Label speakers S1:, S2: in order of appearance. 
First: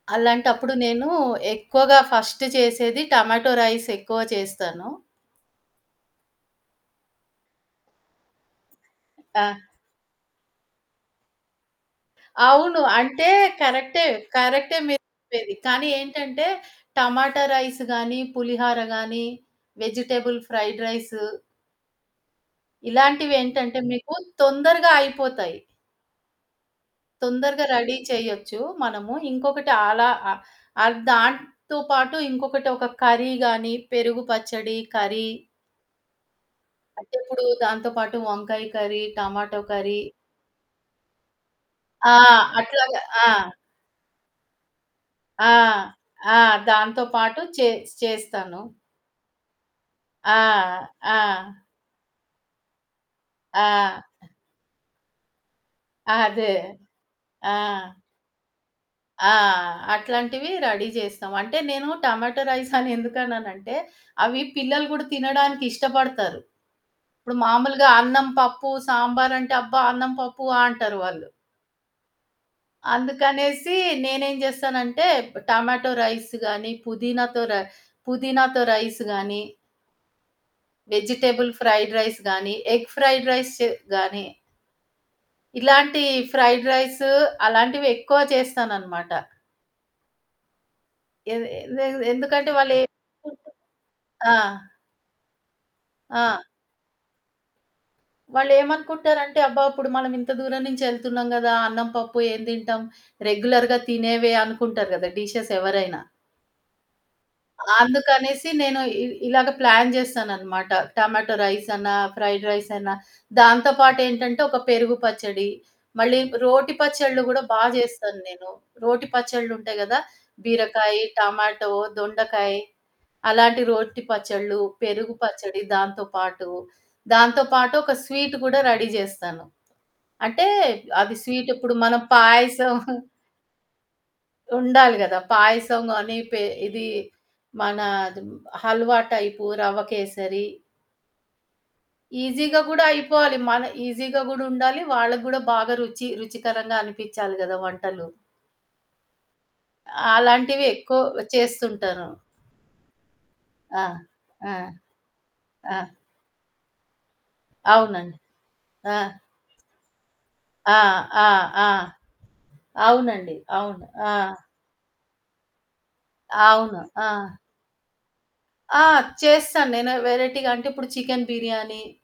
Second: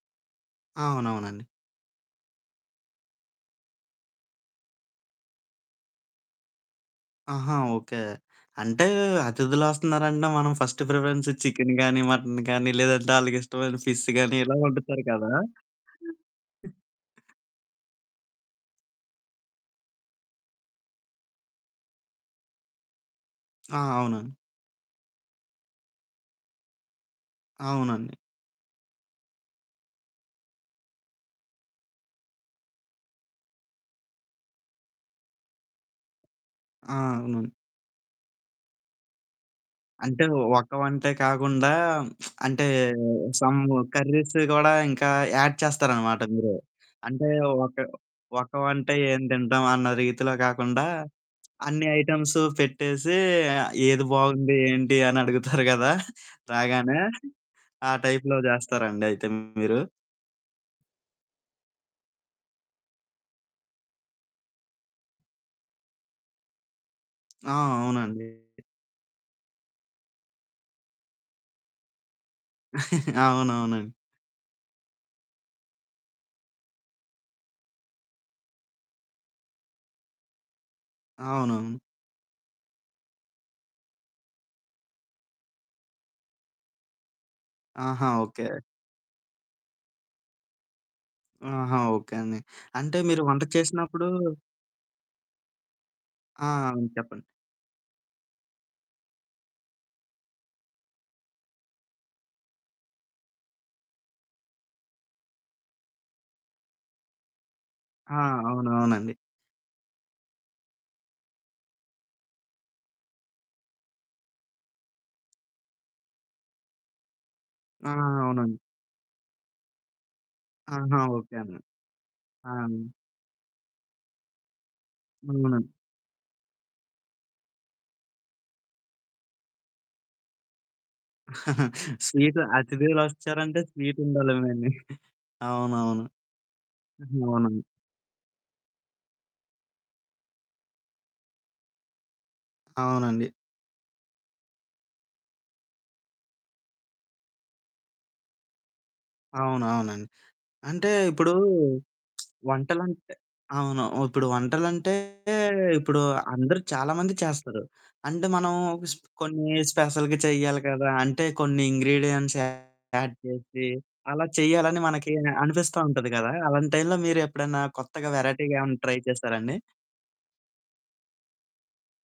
S1: అలాంటప్పుడు నేను
S2: అవునవునండి.
S1: ఎక్కువగా ఫస్ట్ చేసేది టమాటో రైస్ ఎక్కువ చేస్తాను.
S2: ఆహా! ఓకే అంటే
S1: ఆ!
S2: అతిధులొస్తున్నారంటే, మనం ఫస్ట్ ప్రిఫరెన్స్ చికెను కానీ మటను కానీ
S1: అవును
S2: లేదంటే
S1: అంటే
S2: ఆళ్ళకి ఇష్టమైన
S1: కరెక్టే
S2: ఫిష్ కానీ ఇలా
S1: కరెక్టే మీరు
S2: వండుతారు కదా!
S1: చెప్పేది. కానీ ఏంటంటే టమాటా రైస్ గాని, పులిహర గాని వెజిటబుల్ ఫ్రైడ్ రైసు... ఇలాంటివేంటంటే
S2: ఆ!
S1: మీకు
S2: అవునండి.
S1: తొందరగా అయిపోతాయి. తొందరగా రెడీ
S2: అవునండి.
S1: చేయొచ్చు మనము. ఇంకొకటి అలా అ ఆ దాంతో పాటు ఇంకొకటి ఒక కర్రీ గాని పెరుగు పచ్చడి కర్రీ
S2: ఆ!
S1: అంటే ఇప్పుడు
S2: అవును.
S1: దాంతో పాటు వంకాయ కర్రీ, టమాటో కర్రీ.
S2: అంటే ఒక వంటే కాకుండా
S1: ఆ!
S2: అంటే
S1: అట్లాగా ఆ!
S2: సమ్ కర్రీస్ గూడా ఇంకా
S1: ఆ!
S2: యాడ్ చేస్తారనమాట
S1: ఆ!
S2: మీరు.
S1: దాంతో
S2: అంటే
S1: పాటు చే
S2: ఒక, ఒక
S1: చేస్తాను.
S2: వంట ఏం తింటాం అన్న
S1: ఆ!
S2: రీతిలో కాకుండా
S1: ఆ!
S2: అన్ని ఐటెమ్స్ పెట్టేసి,
S1: ఆ!
S2: ఏది బావుంది ఏంటి అని అడుగుతారు గదా!
S1: అదే.
S2: రాగానే. ఆ
S1: ఆ!
S2: టైప్‌లో చేస్తారండి అయితే
S1: ఆ!
S2: మీరు?
S1: అట్లాంటివి రెడీ చేస్తాం. అంటే నేను టమాటో రైస్ అనెందుకన్నానంటే, అవి పిల్లలు కూడా తినడానికి ఇష్టపడతారు. ఇప్పుడు
S2: ఆ!
S1: మాములుగా
S2: అవునండి.
S1: అన్నం, పప్పు, సాంబార్ అంటే అబ్బా! అన్నం పప్పు ఆహ్, అంటారు వాళ్ళు. అందుకనేసి
S2: అవునవును.
S1: నేనేం చేస్తానంటే ప్ టమాటో రైస్ గాని, పుదీనాతో రై పుదీనాతో రైస్ గాని. వెజిటబుల్
S2: అవును.
S1: ఫ్రైడ్ రైస్ గాని ఎగ్ ఫ్రైడ్ రైస్ చే గాని. ఇలాంటి ఫ్రైడ్ రైసు అలాంటివి
S2: ఆహా!
S1: ఎక్కువ
S2: ఓకే.
S1: చేస్తాననమాట. ఎది
S2: ఆహా!
S1: ఎన్
S2: ఓకే అండి.
S1: ఎందుకంటే
S2: అంటే మీరు వంట
S1: వాళ్ళేమనుకుంటారంటే
S2: చేసినప్పుడూ
S1: ఆ! ఆ!
S2: ఆ! అవును చెప్పండి.
S1: వాళ్ళేమనుకుంటారంటే అబ్బా! ఇప్పుడు మనం ఇంత దూరం నుంచి ఎళ్తున్నాం కదా! అన్నం పప్పు ఏం తింటాం. రెగ్యులర్‌గా తినేవే అనుకుంటారు కదా! డిషెస్ ఎవరైనా.
S2: ఆ!
S1: అందుకనేసి నేను ఇ
S2: అవునవునండీ.
S1: ఇలాగ ప్లాన్ చేస్తాననమాట. టమాటో రైస్ అన్నా ఫ్రైడ్ రైస్ అన్నా దాంతో పాటు ఏంటంటే ఒక పెరుగు పచ్చడి. మళ్ళీ రోటి పచ్చళ్ళు కూడా బా
S2: ఆ!
S1: చేస్తాను నేను.
S2: అవునండి.
S1: రోటి పచ్చళ్ళు ఉంటాయి కదా! బీరకాయ,
S2: ఆహా! ఓకే అండి.
S1: టమాటో,
S2: ఆ!
S1: దొండకాయి. అలాంటి రోటి పచ్చడ్లు, పెరుగు పచ్చడి,
S2: అవునండి.
S1: దాంతో పాటు దాంతో పాటు ఒక స్వీటు కూడా రెడీ చేస్తాను. అంటే అది స్వీటు ఇప్పుడు మనం
S2: స్వీటు
S1: పాయసం
S2: అతిథులు వచ్చారంటే, స్వీటుండాలేమో అండి.
S1: ఉండాలి కదా! పాయసం
S2: అవునవును.
S1: గాని పె ఇదీ
S2: అవునండి.
S1: మన హల్వా టైపు రవ్వ కేసరి. ఈజి‌గ కూడా
S2: అవునండి.
S1: అయిపోవాలి. మన ఈజిగా కూడా ఉండాలి. వాళ్ళకి కూడా బాగా రుచి రుచికరంగా అనిపించాలి కదా వంటలు.
S2: అవును అవునండి.
S1: అలాంటివి
S2: అంటే
S1: ఎక్కువ
S2: ఇప్పుడు
S1: చేస్తుంటాను.
S2: వంటలంటే
S1: ఆ!
S2: అవును. ఇప్పుడు
S1: ఆ!
S2: వంటలంటే
S1: ఆ!
S2: ఇప్పుడు అందరూ చాలా మంది చేస్తారు
S1: అవునండి.
S2: అంటే మనం
S1: ఆ!
S2: స్పె కొన్ని స్పెషల్‌గా చెయ్యాలి
S1: ఆ!
S2: కదా! అంటే
S1: ఆ!
S2: కొన్ని
S1: ఆ!
S2: ఇంగ్రీడియెంట్స్ యాడ్
S1: అవునండి
S2: చేసి,
S1: అవును. ఆ!
S2: అలా చేయాలని మనకి అనిపిస్తా ఉంటది కదా! అలాంటి
S1: అవును.
S2: టైమ్‌లో మీరు
S1: ఆ!
S2: ఎప్పుడైనా కొత్తగా వెరైటీగా ఏమన్నా
S1: ఆ!
S2: ట్రై చేసారా అండి?
S1: చేస్తాను నేను వేరైటీగా అంటే ఇప్పుడు చికెన్ బిర్యానీ.